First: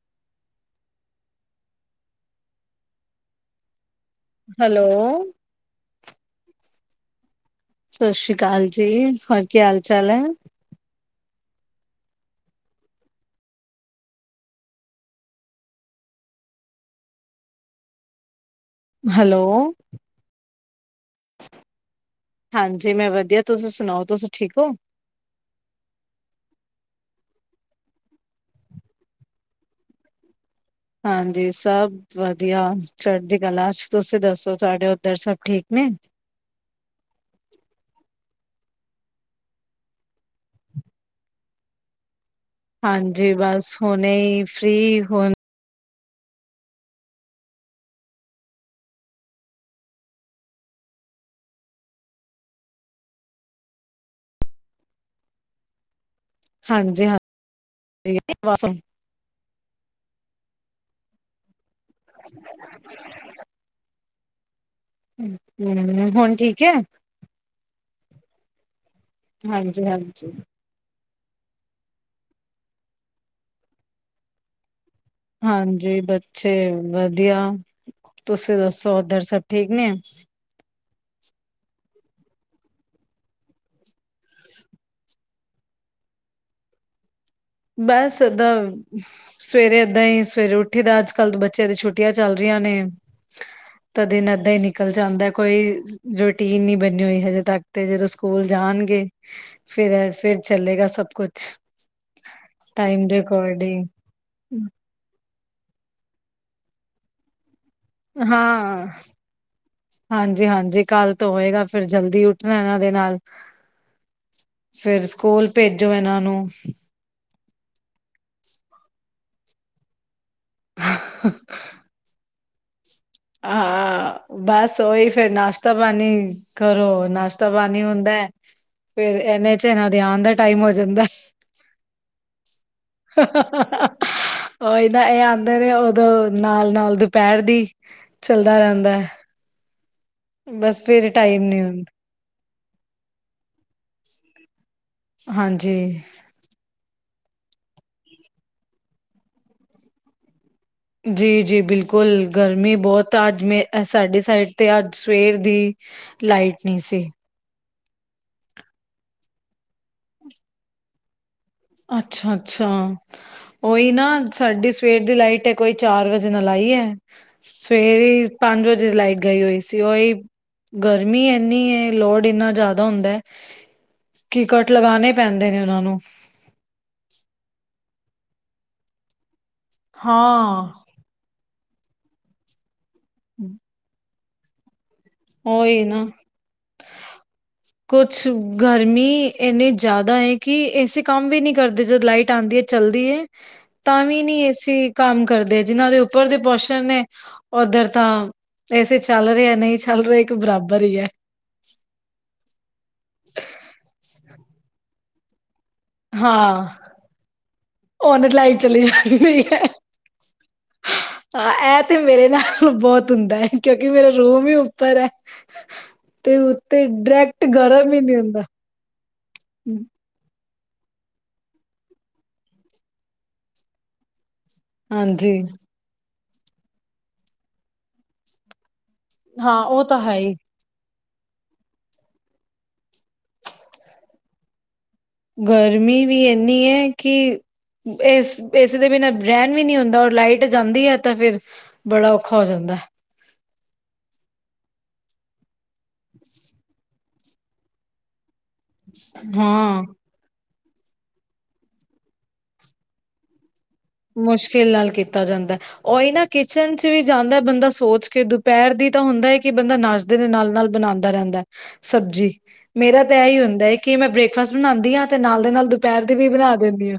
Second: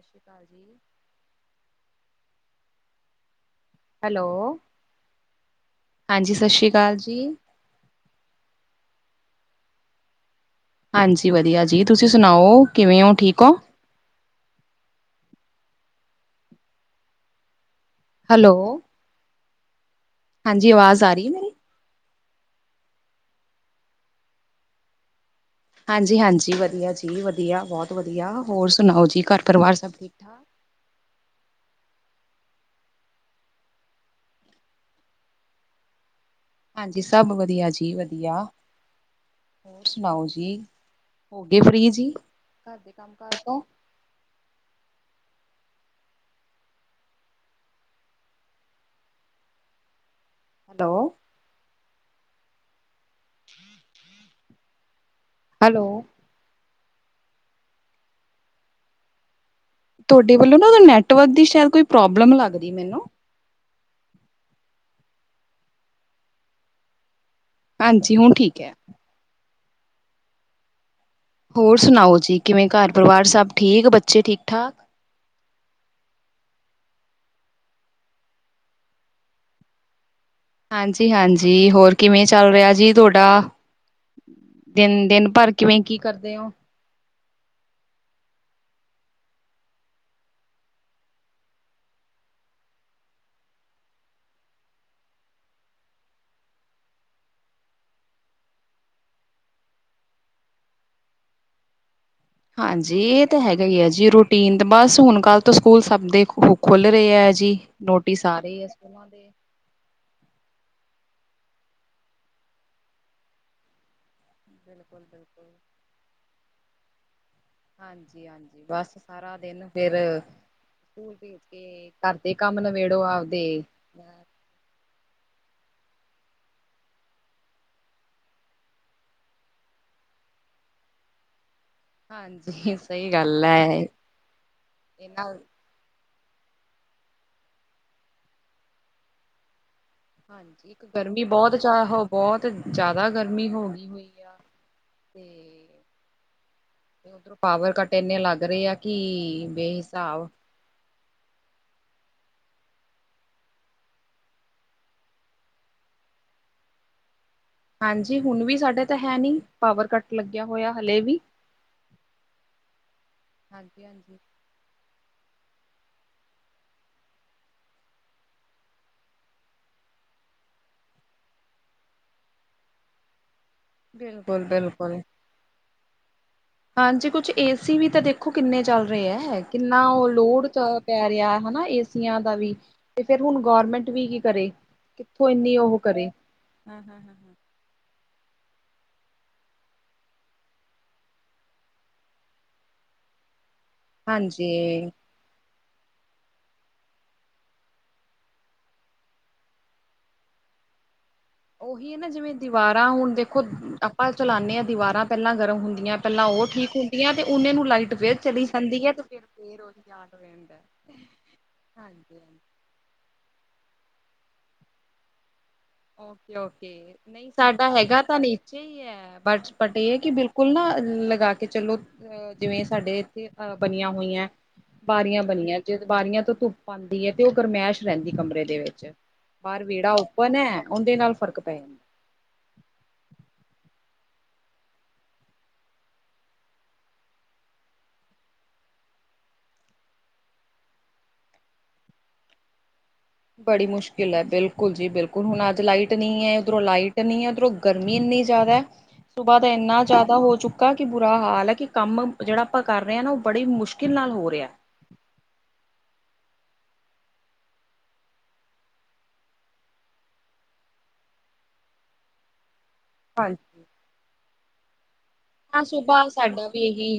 ਸ਼ਸ਼੍ਰੀ ਕਾਲ ਜੀ। ਹੈਲੋ, ਹਾਂਜੀ, ਸ ਸ਼੍ਰੀ ਕਾਲ ਜੀ। ਸ ਸ਼੍ਰੀ ਕਾਲ ਜੀ, ਹੋਰ ਕੀ ਹਾਲ ਚਾਲ ਐ। ਹਾਂਜੀ, ਵਦੀਆ ਜੀ, ਤੁਸੀਂ ਸੁਣਾਓ ਕਿਵੇਂ ਓ ਠੀਕ ਓ? ਹੈਲੋ। ਹੈਲੋ। ਹਾਂਜੀ, ਆਵਾਜ਼ ਆ ਰਈ ਐ ਮੇਰੀ। ਹਾਂਜੀ, ਮੈਂ ਵਦੀਆ, ਤੁਸੀਂ ਸੁਣਾਓ, ਤੁਸੀਂ ਠੀਕ ਓ? ਹਾਂਜੀ, ਹਾਂਜੀ, ਵਦੀਆ ਜੀ ਵਦੀਆ, ਬੌਤ ਵਦੀਆ, ਹੋਰ ਸੁਣਾਓ ਜੀ ਘਰ ਪਰਿਵਾਰ ਸਭ ਠੀਕ ਠਾਕ? ਹਾਂਜੀ ਸਬ ਵਦੀਆ, ਚੜ੍ਹਦੀ ਕਲਾ ਚ। ਤੁਸੀਂ ਦੱਸੋ, ਤੁਹਾਡੇ ਉੱਧਰ ਸਭ ਠੀਕ ਨੇ? ਹਾਂਜੀ, ਸਬ ਵਦੀਆ ਜੀ ਵਦੀਆ। ਹੋਰ ਸੁਣਾਓ ਜੀ, ਹੋ ਗਏ ਫ੍ਰੀ ਜੀ। ਘਰ ਦੇ ਕੰਮ ਹਾਂਜੀ ਕਾਰ ਤੋਂ, ਬਸ ਹੁਣੇ ਹੀ ਫਰੀ ਹੁਣ ਹੈਲੋ। [unintelligible] ਹੈਲੋ। ਹਾਂਜੀ [unintelligible] ਤੋਡੇ ਵੱਲੋਂ ਨਾ ਨੈਟਵਰਕ ਦੀ ਸ਼ਾਇਦ ਕੋਈ ਪ੍ਰੋਬਲਮ ਲੱਗਦੀ ਮੈਨੂੰ [unintelligible] ਹੁਣ ਠੀਕ ਹੈ। ਹਾਂਜੀ, ਹੁਣ ਠੀਕ ਐ। ਹਾਂਜੀ-ਹਾਂਜੀ। ਹੋਰ ਸੁਣਾਓ ਜੀ, ਕਿਵੇਂ ਘਰ ਪਰਿਵਾਰ ਸਭ ਠੀਕ, ਬੱਚੇ ਠੀਕ ਠਾਕ। ਹਾਂਜੀ, ਬੱਚੇ ਵਦੀਆ, ਤੁਸੀਂ ਦੱਸੋ ਓਦਰ ਸਬ ਠੀਕ ਨੇ। ਹਾਂਜੀ-ਹਾਂਜੀ, ਹੋਰ ਕਿਵੇਂ ਚੱਲ ਰਿਆ ਜੀ ਤੁਆਡਾ। ਦਿਨ, ਦਿਨ ਭਰ ਕਿਵੇਂ ਕੀ ਕਰਦੇ ਓ? ਬਸ ਏਦਾਂ ਸਵੇਰੇ ਏਦਾਂ ਈ, ਸਵੇਰੇ ਉੱਠੀ ਦਾ, ਅੱਜ-ਕੱਲ ਬੱਚਿਆਂ ਦੀ ਛੁੱਟੀਆਂ ਚੱਲ ਰੀਆਂ ਨੇ। ਤਾਂ ਦਿਨ ਐਦਾਂ ਈ ਨਿਕਲ ਜਾਂਦਾ ਕੋਈ ਰੂਟੀਨ ਨੀ ਬਣੀ ਹੋਈ ਹਜੇ ਤੱਕ ਤੇ ਜਦੋਂ ਸਕੂਲ ਜਾਣਗੇ ਫਿਰ ਐ ਫਿਰ ਚੱਲੇਗਾ ਸਬ ਕੁਛ। ਹਾਂਜੀ, ਟਾਈਮ ਦੇ ਇਹ ਤਾਂ ਹੈਗਾ ਈ ਅਕੋਰਡਿੰਗ ਐ ਜੀ ਰੂਟੀਨ ਤੇ ਬਸ ਹੁਣ ਕੱਲ ਤੋ, ਸਕੂਲ ਸਬ ਦੇ ਖੁੱਲ ਰਏ ਐ ਜੀ। ਨੋਟਿਸ ਆ ਰਹੇ ਆ ਹਾਂ। ਸਕੂਲਾਂ ਦੇ। ਹਾਂਜੀ-ਹਾਂਜੀ ਕਾਲ ਤੋਂ ਹੋਏਗਾ, ਫਿਰ ਜਲਦੀ ਉੱਠਣਾ ਇਹਨਾਂ ਦੇ ਨਾਲ ਫੇਰ, ਸਕੂਲ ਬਿਲਕੁਲ-ਬਿਲਕੁਲ। ਭੇਜੋ ਏਹਨਾਂ ਨੂੰ ਹਾਂਜੀ-ਹਾਂਜੀ ਬਸ ਸਾਰਾ ਦਿਨ ਫੇਰ ਸਕੂਲ ਭੇਜ ਕੇ ਘਰ ਦੇ ਕੰਮ, ਨਬੇੜੋ ਆਪਦੇ ਹਾਂ ਬਸ ਉਹੀ ਫੇਰ, ਨਾਸ਼ਤਾ ਪਾਣੀ ਕਰੋ, ਨਾਸ਼ਤਾ ਪਾਣੀ ਹੁੰਦਾ ਫੇਰ ਇਹਨੇ ਚ, ਇਹਨਾਂ ਦੇ ਆਣ ਦਾ ਟਾਈਮ ਹੋ, ਜਾਂਦਾ ਹਾਂਜੀ। ਸਹੀ ਹਾ, ਹਾ, ਗੱਲ ਹੈ ਹਾ ਊਹਿਨਾ, ਇਹ ਇਹਨਾਂ ਆਦੇ ਨੇ ਉਦੋਂ ਨਾਲ-ਨਾਲ ਦੁਪਹਿਰ ਦੀ ਚੱਲਦਾ ਰਹਿੰਦਾ ਏ, ਹਾਂਜੀ, ਇੱਕ ਗਰਮੀ ਟਾਈਮ ਬਹੁਤ ਨੀ ਹੁੰਦਾ ਜਿਆਦਾ ਬਹੁਤ ਜ਼ਿਆਦਾ ਗਰਮੀ ਹੋ ਗਈ ਹੋਈ ਆ। ਹਾਂਜੀ। ਉੱਧਰੋਂ ਪਾਵਰ ਕੱਟ, ਇੰਨੇ ਲੱਗ ਰਹੇ ਆ ਕਿ ਬੇਹਿਸਾਬ ਜੀ-ਜੀ ਬਿਲਕੁਲ, ਗਰਮੀ ਬਹੁਤ ਆ ਅੱਜ ਮੈਂ ਸਾਡੇ ਸਾਈਡ ਤੇ, ਅੱਜ ਸਵੇਰ ਦੀ ਲਾਈਟ, ਨਹੀਂ ਸੀ। ਹਾਂਜੀ, ਹੁਣ ਵੀ ਸਾਡੇ ਤੇ ਹੈ ਨਈ, ਪਾਵਰ ਕੱਟ ਲੱਗਿਆ ਹੋਇਆ ਹਲੇ ਵੀ ਅੱਛਾ-ਅੱਛਾ ਹਾਂਜੀ ਉਹੀ ਨਾ ਹਾਂਜੀ ਸਾਡੀ ਸਵੇਰ ਦੀ ਲਾਈਟ, ਕੋਈ ਚਾਰ ਵਜੇ ਨਾਲ ਆਈ ਹੈ। ਸਵੇਰੇ ਪੰਜ ਵਜੇ, ਲਾਈਟ ਗਈ ਹੋਈ ਸੀ ਉਹੀ ਗਰਮੀ ਏਨੀ ਏ, ਲੋੜ ਇੰਨਾ ਜ਼ਿਆਦਾ ਹੁੰਦਾ ਹੈ। ਬਿਲਕੁਲ ਕੀ, ਕਟ ਬਿਲਕੁਲ ਲਗਾਣੇ ਪੈਂਦੇ ਨੇ, ਉਹਨਾਂ ਨੂੰ ਹਾਂਜੀ, ਕੁਛ ਏਸੀ ਵੀ ਤਾਂ ਦੇਖੋ ਕਿੰਨੇ, ਚੱਲ ਰਹੇ ਆ ਕਿੰਨਾ ਉਹ ਲੋਡ ਹਾਂ ਪੈ ਰਿਹਾ ਹਨਾ, ਏਸੀਆਂ ਦਾ ਵੀ ਤੇ ਫਿਰ ਹੁਣ, ਗੌਰਮੈਂਟ ਵੀ ਕੀ ਕਰੇ ਕਿੱਥੋਂ, ਇੰਨੀ ਉਹ ਉਹੀ ਕਰੇ ਕੁਛ ਗਰਮੀ ਇੰਨੀ, ਜ਼ਿਆਦਾ ਹੈ ਕਿ ਏਸੀ ਕੰਮ ਵੀ ਨਈ, ਕਰਦੇ ਜਦੋਂ ਲਾਈਟ, ਆਉਂਦੀ ਹੈ ਚੱਲਦੀ ਹੈ। [unintelligible] ਤਾਂ ਵੀ ਨਈ ਏ ਹਾਂਜੀ ਸੀ, ਕੰਮ ਕਰਦੇ ਜਿਨਾਂ ਦੇ ਉੱਪਰ ਦੇ ਪੋਸ਼ਣ ਨੇ, ਉੱਧਰ ਤਾਂ ਏ ਸੀ ਚੱਲ, ਰਿਹੇ ਨਹੀਂ ਚੱਲ, ਰਿਹਾ ਇੱਕ ਬਰਾਬਰ ਹੀ ਹੈ ਉਹੀ ਹੈ ਨਾ ਜਿਵੇਂ, ਦੀਵਾਰਾਂ ਹੁਣ ਦੇਖੋ ਆਪਾਂ ਚਲਾਉਂਦੇ ਹਾਂ, ਦੀਵਾਰਾਂ ਪਹਿਲਾਂ ਗਰਮ ਹੁੰਦੀਆਂ ਪਹਿਲਾਂ ਉਹ ਠੀਕ ਹਾਂ ਹੁੰਦੀ ਹੈ, ਤੇ ਉਹਨੇ ਨੂੰ ਲਾਈਟ ਫਿਰ ਉਹਨ ਚਲੀ ਲਾਈਟ ਜਾਂਦੀ ਏ, ਤੇ ਫਿਰ ਫਰਹੀਆ ਹੈ ਰਹਿ ਹਾਂ, ਇਹ ਤੇ ਮੇਰੇ ਨਾਲ ਬਹੁਤ ਹੁੰਦਾ ਹੈ। ਕਿਉਂਕਿ, ਮੇਰਾ ਰੂਮ ਹੀ ਉੱਪਰ ਹੈ ਓਕੇ ਤੇ ਉੱਤੇ -ਓਕੇ ਨਹੀਂ ਡਾਇਰੈਕਟ ਸਾਡਾ ਗਰਮ ਹੈਗਾ ਹੀ ਨਹੀਂ ਤਾਂ, ਹੁੰਦਾ ਨੀਚੇ ਹੀ ਹੈ ਬਟ ਬਟ ਇਹ ਹੈ ਕਿ ਬਿਲਕੁਲ ਨਾ, ਲਗਾ ਕੇ ਚਲੋ ਅ ਜਿਵੇਂ ਸਾਡੇ ਇੱਥੇ, ਅ ਬਣੀਆਂ ਹੋਈਆਂ ਬਾਰੀਆਂ ਹਾਂਜੀ ਬਣੀਆਂ ਜੇ, ਬਾਰੀਆਂ ਤੋਂ ਧੁੱਪ ਆਉਂਦੀ ਹੈ ਤੇ, ਉਹ ਗਰਮੈਸ਼ ਰਹਿੰਦੀ ਕਮਰੇ ਦੇ ਵਿੱਚ ਹਾਂ ਬਾਹਰ ਉਹ ਵਿਹੜਾ ਤਾਂ ਹੀ ਓਪਨ ਹੈ, ਉਹਦੇ ਨਾਲ ਫ਼ਰਕ ਪੈ ਜਾਂਦਾ। ਗਰਮੀ, ਵੀ ਇੰਨੀ ਹੈ ਕਿ ਇਸ- ਇਸ ਦੇ ਬਿਨਾਂ ਰਹਿਣ ਵੀ ਨਹੀਂੀ ਹੁੰਦਾ, ਔਰ ਲਾਈਟ ਜਾਂਦੀ ਹੈ ਤਾਂ ਫੇਰ ਬੜਾ ਔਖਾ ਹੋ ਜਾਂਦਾ ਬੜੀ ਮੁਸ਼ਕਿਲ ਹੈ, ਬਿਲਕੁਲ, ਜੀ ਬਿਲਕੁਲ ਹੁਣ ਅੱਜ ਲਾਈਟ ਨਹੀਂ ਹੈ, ਉੱਧਰੋਂ ਲਾਈਟ ਨਹੀਂ ਹੈ ਉੱਧਰੋਂ ਗਰਮੀ ਇੰਨੀ ਜ਼ਿਆਦਾ ਹੈ ਸੁਬਾਹ ਦਾ ਇੰਨਾ ਹਾਂ। ਜ਼ਿਆਦਾ ਹੋ ਚੁੱਕਾ ਕਿ ਬੁਰਾ ਹਾਲ ਹੈ ਕਿ, ਕੰਮ ਜਿਹੜਾ ਆਪਾਂ ਕਰ ਰਹੇ ਹਾਂ ਨਾ, ਉਹ ਬੜੀ ਮੁਸ਼ਕਿਲ ਨਾਲ ਹੋ ਰਿਹਾ ਮੁਸ਼ਕਿਲ ਨਾਲ ਕੀਤਾ ਜਾਂਦਾ ਓਈ ਨਾ, ਕਿਚਨ ਚ ਵੀ ਜਾਂਦਾ ਬੰਦਾ ਸੋਚ ਕੇ, ਦੁਪਹਿਰ ਦੀ ਤਾਂ ਹੁੰਦਾ ਹੈ ਕਿ, ਬੰਦਾ ਨੱਸ ਦੇ ਨਾਲ-ਨਾਲ ਬਣਾਉਂਦਾ ਰਹਿੰਦਾ ਹੈ ਸਬਜ਼ੀ ਮੇਰਾ ਤਾਂ, ਇਹੀ ਹਾਂਜੀ ਹੁੰਦਾ ਹੈ ਕਿ ਮੈਂ ਬ੍ਰੇਕਫਾਸਟ, ਬਣਾਉਂਦੀ ਹਾਂ। ਤੇ ਨਾਲ ਦੇ ਹ ਨਾਲ ਦੁਪਹਿਰ ਸੁਭਾਹ ਦੀ ਸਾਡਾ ਬਣਾ ਵੀ, ਦਿੰਦੀ ਇਹੀ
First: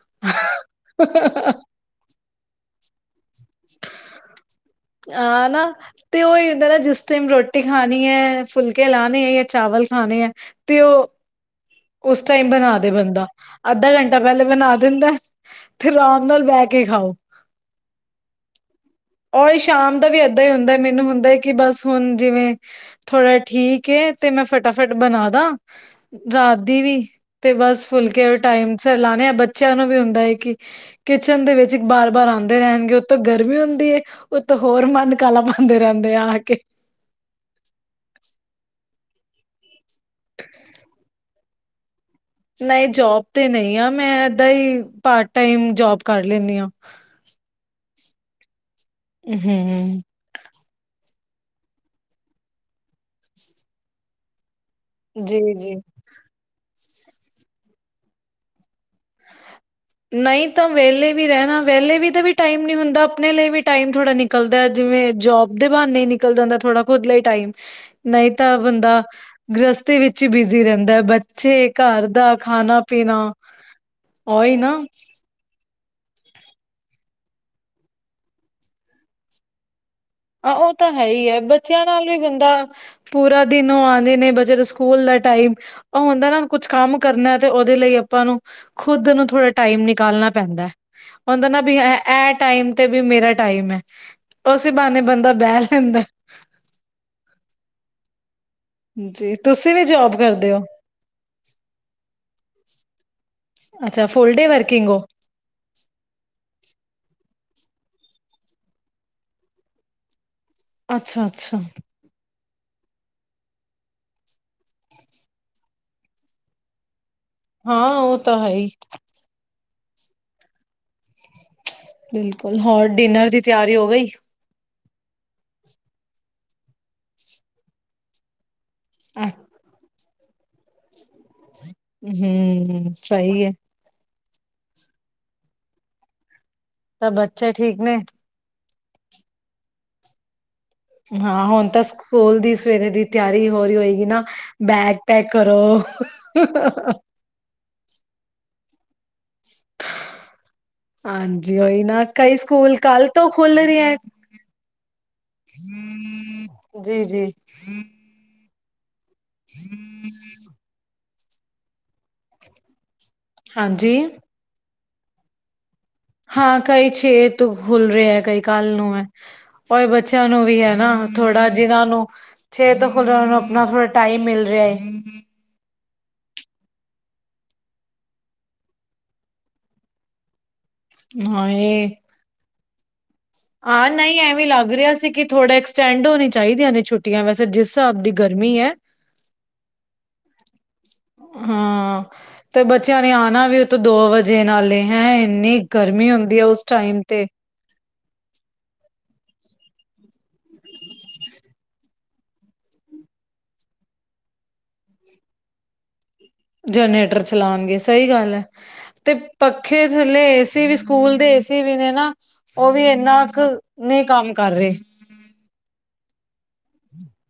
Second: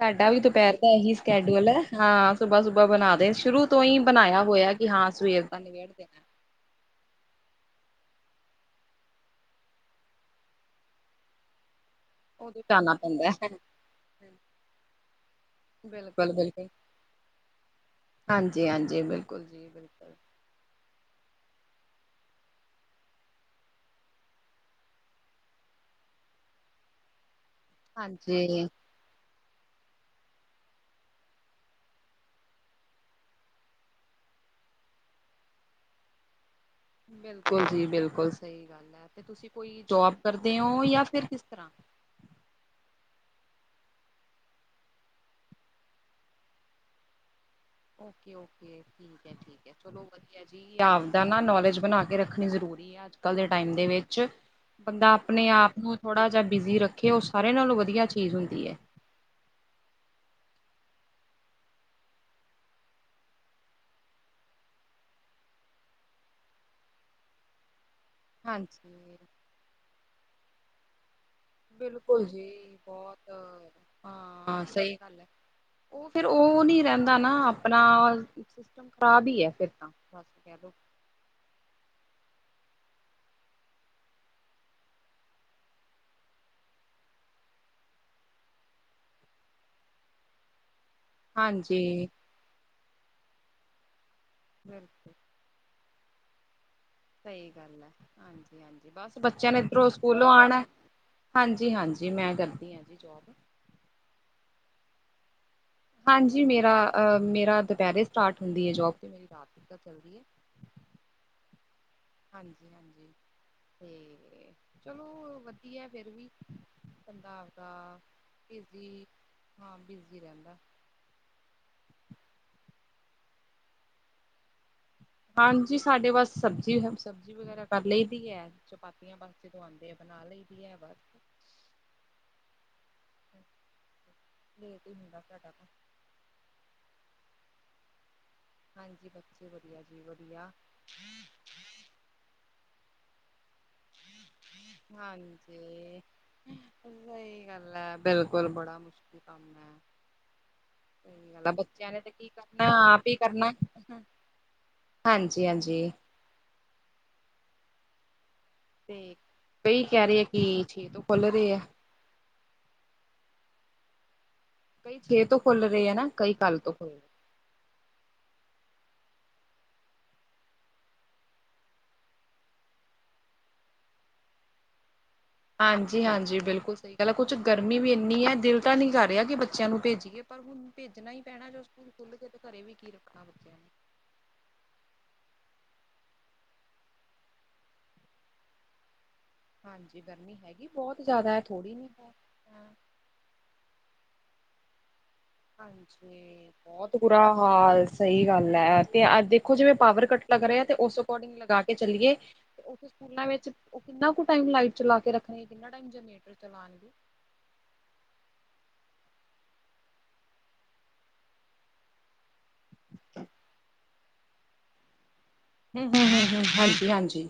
ਸਾਡਾ ਵੀ ਦੁਪਹਿਰ ਇਹੀ ਸਕੈਡਊਲ ਹੈ ਹਾਂ ਸੁਬਾਹ- ਸੁਬਾਹ ਬਣਾ ਦੇ ਸ਼ੁਰੂ ਤੋਂ ਹੀ ਬਣਾਇਆ ਹੋਇਆ ਕਿ ਸਵੇਰ ਹਾਂ ਦਾ ਨਾ, ਨਿਬੇੜ ਦੇਣਾ ਤੇ ਉਹੀ ਹੁੰਦਾ ਨਾ ਜਿਸ ਟਾਈਮ ਰੋਟੀ ਰੋਟੀ ਖਾਣੀ ਹੈ, ਫੁਲਕੇ ਲਾਣੇ ਹੈ, ਜਾਂ ਚਾਵਲ, ਖਾਣੇ ਹੈ ਤੇ ਉਹ ਉਸ ਟਾਈਮ ਉਦੋਂ ਬਣਾ ਦੇ ਜਾਣਾ ਬੰਦਾ ਪੈਂਦਾ ਹੈ ਅੱਧਾ ਘੰਟਾ ਪੈਲੇ ਬਣਾ ਦਿੰਦਾ ਤੇ ਰਾਮ ਨਾਲ ਬੈ ਕੇ ਖਾਓ। ਹਾਂਜੀ-ਹਾਂਜੀ, ਬਿਲਕੁਲ ਜੀ ਬਿਲਕੁਲ। ਏੱਦਾ ਈ ਹੁੰਦਾ ਮੈਨੂੰ ਹੁੰਦਾ ਐ ਕਿ ਬਸ ਹੁਣ ਜਿਵੇਂ ਥੋੜ੍ਹਾ ਠੀਕ ਏ ਤੇ ਮੈਂ ਫਟਾਫਟ ਬਣਾ ਦਾ ਰਾਤ ਦੀ ਵੀ ਤੇ ਬਸ ਫੁਲਕੇ ਓਰ ਹਾਂਜੀ ਟਾਈਮ ਸਿਰ ਲਾਣੇ ਆ ਬੱਚਿਆਂ ਨੂੰ ਵੀ ਹੁੰਦਾ ਐ ਕਿ ਕਿਚਨ ਦੇ ਵਿੱਚ ਬਾਰ-ਬਾਰ ਆਂਦੇ ਰਹਿਣਗੇ ਉਤੋ ਗਰਮੀ ਹੁੰਦੀ ਐ। ਉੱਤੋ ਹੋਰ ਮਨ ਕਾਲਾ ਪਾਂਦੇ ਰੈਂਦੇ ਆਕੇ। ਬਿਲਕੁਲ ਜੀ ਬਿਲਕੁਲ ਸਈ ਗੱਲ ਐ ਤੇ ਤੁਸੀਂ ਕੋਈ ਜੋਬ ਕਰਦੇ ਓ? ਯਾਂ ਫਿਰ ਕਿਸ ਤਰ੍ਹਾਂ ਨਈ ਜੋਬ ਤੇ ਨਈ ਆ ਮੈਂ ਏਦਾਂ ਈ ਪਾਰਟ ਟਾਈਮ ਜੋਬ ਕਰ ਲੈਨੀ ਆ। ਓਕੇ-ਓਕੇ। ਹੂੰ। ਆਪਦਾ ਨਾ ਨੌਲੇਜ ਬਣਾ ਕੇ ਰੱਖਣੀ ਜ਼ਰੂਰੀ ਐ ਅੱਜ-ਕੱਲ ਦੇ ਟਾਈਮ ਦੇ ਵਿੱਚ ਬੰਦਾ ਜੀ ਆਪਣੇ ਆਪ ਜੀ ਨੂੰ ਥੋੜ੍ਹਾ ਜਿਆ ਬਿਜ਼ੀ ਰੱਖੇ ਓ ਸਾਰਿਆਂ ਨਾਲੋਂ ਵਦੀਆ ਚੀਜ਼ ਹੁੰਦੀ ਐ। ਨਈ ਤਾਂ ਵੇਲੇ ਵੀ ਰੈਣਾ ਵੇਲੇ ਵੀ ਤਾਂ ਵੀ ਟਾਈਮ ਨੀ ਹੁੰਦਾ ਆਪਣੇ ਲਈ ਵੀ ਟਾਈਮ ਥੋੜ੍ਹਾ ਨਿ ਕਲਦਾ ਜਿਵੇਂ ਜੋਬ ਦੇ ਬਹਾਨੇ ਨਿਕਲ ਜਾਂਦਾ ਥੋੜਾ ਖੁਦ ਲਈ ਟਾਈਮ। ਨਈ ਤਾਂ ਹਾਂਜੀ ਬੰਦਾ ਗ੍ਰਿਸਤੀ ਵਿੱਚ ਈ ਬਿਜ਼ੀ ਰੈਂਦਾ ਬਟ ਬਿਲਕੁਲ ਜੀ ਬੌਤ ਉਹੀ ਹਾਂ ਨਾ ਸਈ ਓ ਫੇਰ ਓ ਨੀ ਰੈਂਦਾ ਨਾ ਆਪਣਾ ਸਿਸਟਮ ਖਰਾਬ ਈ ਐ ਫਿਰ ਤਾਂ ਬਸ ਆ ਕਹਿ ਓ ਲਓ ਤਾਂ ਹੈ ਹੀ ਐ ਬੱਚਿਆਂ ਨਾਲ ਵੀ ਬੰਦਾ ਪੂਰਾ ਦਿਨ ਓ ਆਂਦੇ ਨੇ ਬਜਰ ਸਕੂਲ ਦਾ ਟਾਈਮ ਓ ਹੁੰਦਾ ਨਾ ਕੁਛ ਕੰਮ ਕਰਨਾ ਤੇ ਉਦੇ ਲਈ ਅਪਾਂ ਨੂੰ ਖੁੱਦ ਨੂੰ ਥੋੜ੍ਹਾ ਟਾਈਮ ਨਿਕਾਲਣਾ ਪੈਂਦਾ। ਔਂਦਾ ਨਾ ਵੀ ਹਾਂਜੀ ਐ ਟਾਈਮ ਤੇ ਵੀ ਮੇਰਾ ਟਾਈਮ ਐ। ਬ੍ਹਾਣੇ ਬਿਲਕੁਲ ਬੰਦਾ ਬੈ ਜਾਂਦਾ। ਸਈ ਗੱਲ ਐ ਹਾਂਜੀ-ਹਾਂਜੀ, ਬਸ ਜੀ ਬੱਚਿਆਂ ਨੇ ਤੁਸੀਂ ਵੀ ਇਧਰੋਂ ਜੋਬ ਸਕੂਲੋਂ ਕਰਦੇ ਹੋ ਆਣਾ। ਹਾਂਜੀ-ਹਾਂਜੀ, ਮੈਂ ਕਰਦੀ ਆ ਜੀ ਜੋਬ। [unintelligible] ਫੁਲ ਡੇ ਵਰਕਿੰਗ ਓ। ਹਾਂਜੀ ਮੇਰਾ ਆ, ਮੇਰਾ ਦੋਪੈਰੇ ਸਟਾਰਟ ਹੁੰਦੀ ਐ ਜੋਬ ਤੇ ਮੇਰੀ ਰਾਤ ਤਿਕਨ ਚੱਲਦੀ ਐ। ਅੱਛਾ-ਅੱਛਾ। ਹਾਂਜੀ-ਹਾਂਜੀ। ਤੇ ਫੇਰ ਚਲੋ ਵਦੀਆ ਫਿਰ ਵੀ ਬੰਦਾ ਹਾਂ ਤਾਂ ਉਹ ਤਾਂ ਹੈ ਹੀ ਬਿਜ਼ੀ, ਹਾਂ ਬਿਜ਼ੀ ਰੈਂਦਾ। ਬਿਲਕੁਲ ਹੋਰ ਡਿਨਰ ਦੀ ਤਿਆਰੀ ਹੋ ਗਈ। ਹਾਂਜੀ, ਸਾਡੇ ਬਸ ਸਬਜ਼ੀ ਹੈ ਸਬਜ਼ੀ ਵਗੈਰਾ ਕਰ ਲਈ ਦੀ ਐ ਚਪਾਤੀਆਂ ਅ- ਬਾਦ ਚ ਜਦੋਂ ਆਂਦੇ ਬਨਾ ਲਈ ਦੀ ਐ ਬਸ। ਹੂੰ, ਹੂੰ ਸਈ ਐ। ਲੇਟ ਈ ਹੁੰਦਾ ਤੁਆਡਾ ਕੋਲ। ਸਬ ਬੱਚੇ ਠੀਕ ਨੇ। ਹਾਂਜੀ, ਬੱਚੇ ਵਦੀਆ ਜੀ ਵਦੀਆ। ਹਾਂ ਹੁਣ ਤਾਂ ਸਕੂਲ ਦੀ ਸਵੇਰੇ ਦੀ ਤਿਆਰੀ ਹੋ ਰੀ ਹੋਏਗੀ ਨਾ। ਬੈਗ ਪੈਕ ਕਰੋ ਹਾਂਜੀ ਸਹੀ ਗੱਲ ਐ ਬਿਲਕੁਲ ਬੜਾ ਮੁਸ਼ਕਿਲ ਕੰਮ ਐ। ਸਈ ਗੱਲ ਐ, ਹਾਂਜੀ ਉਹੀ ਬੱਚਿਆਂ ਨੇ ਨਾ ਤਾਂ ਕੀ ਕਈ ਕਰਨਾ ਸਕੂਲ ਕੱਲ ਆਪ ਈ ਤੋਂ ਕਰਨਾ। ਖੁੱਲ ਰਹੇ ਹੈ ਹਾਂਜੀ-ਹਾਂਜੀ। ਜੀ-ਜੀ। ਤੇ ਕਈ ਕੈਰੇ ਐ ਕਿ ਛੇ ਤੋਂ ਖੁੱਲ ਰਏ ਐ। ਹਾਂਜੀ। ਕਈ ਛੇ ਤੋਂ ਖੁੱਲ ਰਏ ਐ ਨਾ। ਕਈ ਕੱਲ ਹਾਂ ਤੋਂ ਕਈ ਖੁੱਲ ਰਹੇ। ਛੇ ਤੋਂ ਖੁੱਲ ਰਏ ਐ, ਕਈ ਕੱਲ ਨੂੰ ਐ। ਏ ਬੱਚਿਆਂ ਨੂੰ ਵੀ ਹੈ ਨਾ, ਥੋੜ੍ਹਾ ਜਿਨਾਂ ਨੂੰ ਛੇ ਤੋਂ ਖੁੱਲ੍ਹਿਆ ਉਹ ਨੂੰ ਆਪਣਾ ਥੋੜਾ ਟਾਈਮ ਮਿਲ ਰਿਹਾ ਹੈ ਹਾਂਜੀ- ਹਾਂਜੀ ਬਿਲਕੁਲ ਸਹੀ ਗੱਲ ਹੈ, ਕੁਛ ਗਰਮੀ ਵੀ ਇੰਨੀ ਹੈ, ਦਿਲ ਤਾਂ ਨਹੀਂ ਕਰ ਰਿਹਾ ਕਿ ਬੱਚਿਆਂ ਨੂੰ ਭੇਜੀ- ਪਰ ਹੁਣ ਭੇਜਣਾ ਹੀ ਪੈਣਾ ਜੋ ਹਾਏ ਸਕੂਲ ਖੁੱਲ ਕੇ ਤੇ ਘਰੇ ਵੀ ਕੀ ਰੱਖਣਾ ਬੱਚਿਆ ਨੂੰ ਹਾਂ ਨਹੀਂ ਐਵੇਂ ਲੱਗ ਰਿਹਾ ਸੀ ਕਿ ਥੋੜ੍ਹਾ ਐਕਸਟੈਂਡ ਹੋਣੀ ਚਾਹੀਦੀਆਂ ਨੇ ਛੁੱਟੀਆਂ ਵੈਸੇ ਜਿਸ ਹਿਸਾਬ ਦੀ ਗਰਮੀ ਹੈ ਹਾਂਜੀ ਗਰਮੀ ਹੈਗੀ ਬਹੁਤ ਜ਼ਿਆਦਾ ਹੈ ਥੋੜ੍ਹੀ ਨੀ ਹਾਂ, ਤੇ ਹੈ। ਬੱਚਿਆਂ ਨੇ ਆਉਣਾ ਵੀ ਉਤੋਂ ਦੋ ਵਜੇ ਨਾਲੇ ਹੈਂ ਇੰਨੀ ਗਰਮੀ ਹੁੰਦੀ ਹੈ ਉਸ ਟਾਈਮ ਤੇ ਹਾਂ ਸਹੀ ਗੱਲ ਹੈ, ਤੇ ਦੇਖੋ ਜਿਵੇਂ ਪਾਵਰ ਕੱਟ ਲੱਗ ਰਿਹਾ ਤੇ ਉਸ ਅਕੋਰਡਿੰਗ ਲਗਾ ਕੇ ਚੱਲੀਏ, ਤੇ ਉਹ ਸਕੂਲਾਂ ਵਿੱਚ ਉਹ ਕਿੰਨਾ ਕੁ ਟਾਈਮ ਲਾਈਟ ਚਲਾ ਕੇ ਰੱਖਣੀ, ਕਿੰਨਾ ਟਾਈਮ ਜਨਰੇ ਜਨਰੇਟਰ ਚਲਾਉਣਗੇ, ਸਹੀ ਗੱਲ ਹੈ ਤੇ ਪੱਖੇ ਥੱਲੇ ਏਸੀ ਵੀ ਸਕੂਲ ਦੇ ਏਸੀ ਵੀ ਨੇ ਨਾ ਉਹ ਵੀ ਇੰਨਾ ਕੁ, ਨਹੀਂ ਕੰਮ ਕਰ ਰਹੇ ਹੂੰ, ਹੁੂੰ, ਹੁੂੰ ਹਾਂਜੀ-ਹਾਂਜੀ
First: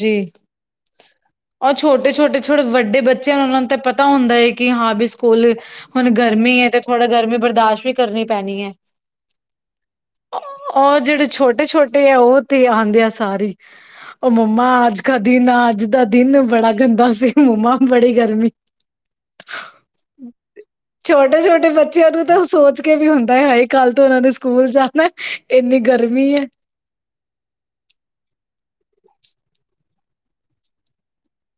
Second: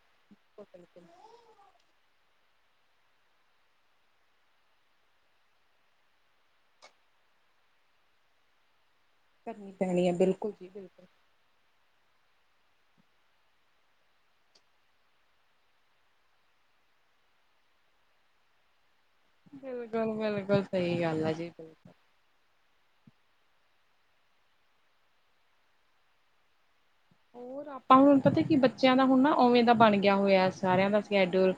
ਜੀ ਬਿਲਕੁਲ ਉਹ ਛੋਟੇ-ਛੋਟੇ-ਛੋਟੇ ਵੱਡੇ ਬੱਚਿਆਂ ਨੂੰ ਉਹਨਾਂ ਨੂੰ ਤੇ ਪਤਾ ਹੁੰਦਾ ਹੈ ਕਿ ਹਾਂ ਵੀ ਸਕੂਲ ਹੁਣ ਗਰਮੀ ਹੈ ਤੇ ਥੋੜ੍ਹਾ ਗਰਮੀ ਬਰਦਾਸ਼ਤ ਵੀ ਕਰਨੀ ਪੈਣੀ ਹੈ ਕਰਨੀ ਪੈਣੀ ਹੈ ਬਿਲਕੁਲ ਜੀ ਉਹ ਬਿਲਕੁਲ ਜਿਹੜੇ ਛੋਟੇ- ਛੋਟੇ ਆ, ਉਹ ਤੇ ਆਉਂਦੇ ਆ ਸਾਰ ਹੀ ਉਹ ਮੰਮਾ, ਅੱਜ ਕਾ ਦਿਨ ਅੱਜ ਦਾ ਦਿਨ ਬੜਾ ਗੰਦਾ ਸੀ ਮੰਮਾ ਬੜੀ ਗਰਮੀ ਬਿਲਕੁਲ- ਬਿਲਕੁਲ, ਸਹੀ ਗੱਲ ਆ ਜੀ ਛੋਟੇ-ਛੋਟੇ ਬਿਲਕੁਲ ਬੱਚਿਆਂ ਤਾਂ ਸੋਚ ਇਹ ਵੀ ਹੁੰਦਾ ਏ, ਹਾਏ ਕੱਲ੍ਹ ਤੋਂ ਉਹਨਾਂ ਨੇ ਸਕੂਲ ਜਾਣਾ, ਇੰਨੀ ਗਰਮੀ ਹੈ ਹੋਰ ਆਪਾਂ ਹੁਣ ਪਤਾ ਕਿ ਬੱਚਿਆਂ ਦਾ ਹੁਣ ਨਾ ਉਓਵੇਂ ਦਾ ਬਣ ਗਿਆ ਹੋਇਆ ਸਾਰਿਆਂ ਦਾ ਸ਼ਡਿਊਲ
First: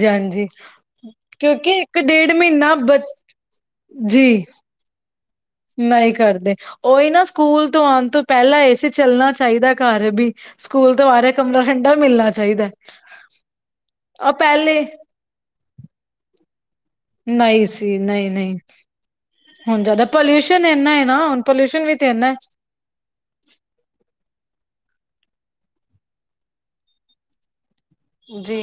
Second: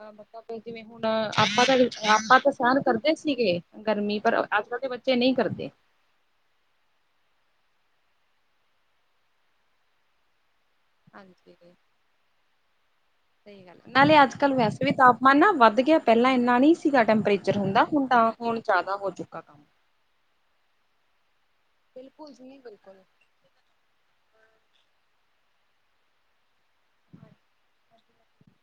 ਹਾਂ ਮਤਲਬ ਜਿਵੇਂ ਹੁਣ ਆਪਾ ਕਿਉਂਕਿ ਦਾ ਇੱਕ ਡੇਢ ਆਪਾ ਤਾਂ ਮਹੀਨਾ ਸਹਿਣ ਬ ਕਰਦੇ ਸੀਗੇ ਗਰਮੀ ਪਰ, ਜੀ ਅੱਜ- ਕੱਲ੍ਹ ਦੇ ਬੱਚੇ ਨਹੀਂ ਕਰਦੇ ਨਹੀਂ ਕਰਦੇ, ਉਹੀ ਨਾ ਸਕੂਲ ਤੋਂ ਆਉਣ ਤੋਂ ਪਹਿਲਾਂ ਏਸੀ ਚੱਲਣਾ ਚਾਹੀਦਾ ਘਰ ਵੀ ਸਕੂਲ ਤੋਂ ਆ ਕੇ ਕਮਰਾ ਹਾਂਜੀ ਠੰਡਾ ਮਿਲਣਾ ਚਾਹੀਦਾ ਆ। ਉਹ ਪਹਿਲੇ ਮਾਨਾ ਵੱਧ ਗਿਆ ਪਹਿਲਾਂ ਇੰਨਾ ਨਹੀਂ ਸੀਗਾ ਟੈਂਪਰੇਚਰ ਨਹੀਂ ਹੁੰਦਾ ਸੀ ਹੁਣ ਨਹੀਂ ਤਾਂ ਨਹੀਂ ਹੁਣ ਜ਼ਿਆਦਾ ਹੋ ਚੁੱਕਾ ਕੰਮ, ਹੁਣ ਜ਼ਿਆਦਾ ਪੋਲਿਊਸ਼ਨ ਇੰਨਾ ਨਾ, ਪੋਲਿਊਸ਼ਨ ਵੀ ਤੇ ਇੰਨਾ ਬਿਲਕੁਲ ਨੇ। ਜੀ ਬਿਲਕੁਲ ਜੀ,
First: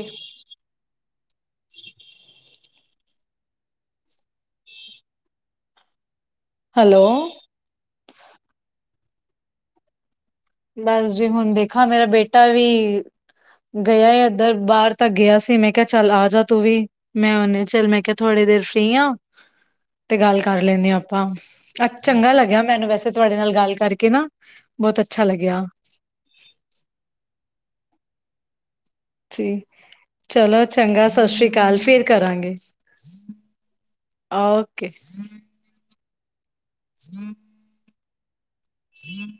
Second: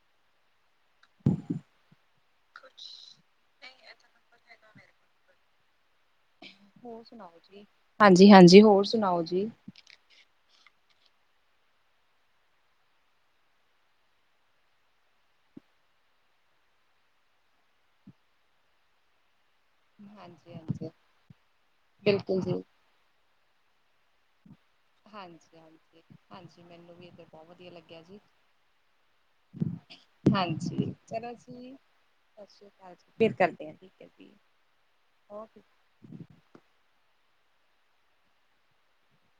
ਕੁਛ ਨਹੀ, ਇਹ ਤਾਂ ਨੰਬਰ ਹੈਗਾ ਮੇਰੇ ਕੋਲ ਹੈਲੋ ਹੋਰ ਸੁਣਾਓ ਜੀ, ਹਾਂਜੀ-ਹਾਂਜੀ ਹੋਰ ਸੁਣਾਓ ਜੀ! ਬਸ ਜੀ ਹੁਣ ਦੇਖਾਂ, ਮੇਰਾ ਬੇਟਾ ਵੀ ਗਿਆ ਇੱਧਰ, ਬਾਹਰ ਤੇ ਗਿਆ ਸੀ, ਮੈਂ ਕਿਹਾ ਚੱਲ ਆ ਜਾ ਤੂੰ ਵੀ ਮੈਂ ਉਹਨੇ ਚੱਲ, ਮੈਂ ਕਿਹਾ ਥੋੜੀ ਦੇਰ ਫ੍ਰਰੀ ਹਾਂ। ਤੇ ਗੱਲ ਹਾਂਜੀ ਕਰ ਹਾਂਜੀ ਲੈਂਦੇ ਹਾਂ ਆਪਾਂ, ਚੰਗਾ ਬਿਲਕੁਲ ਲੱਗਿਆ ਜੀ ਮੈਨੂੰ ਵੈਸੇ, ਤੁਹਾਡੇ ਨਾਲ ਗੱਲ ਕਰਕੇ ਨਾ, ਬਹੁਤ, ਅੱਛਾ ਹਾਂਜੀ- ਲੱਗਿਆ ਹਾਂਜੀ -ਹਾਂਜੀ, ਮੈਨੂੰ ਵੀ ਇੱਥੇ ਬਹੁਤ ਵਧੀਆ ਲੱਗਿਆ ਜੀ! ਜੀ ਚਲੋ ਹਾਂਜੀ ਚੰਗਾ, ਸਤਿ ਚਲੋ ਸ੍ਰੀ ਜੀ ਅਕਾਲ ਫਿਰ ਸਤਿ ਕਰਾਂਗੇ ਸ਼੍ਰੀ ਅਕਾਲ ਜੀ ਫਿਰ ਕਰਦੇ ਹਾਂ ਠੀਕ ਹੈ ਜੀ ਓਕੇ ਓਕੇ ਹਮ ਹਮ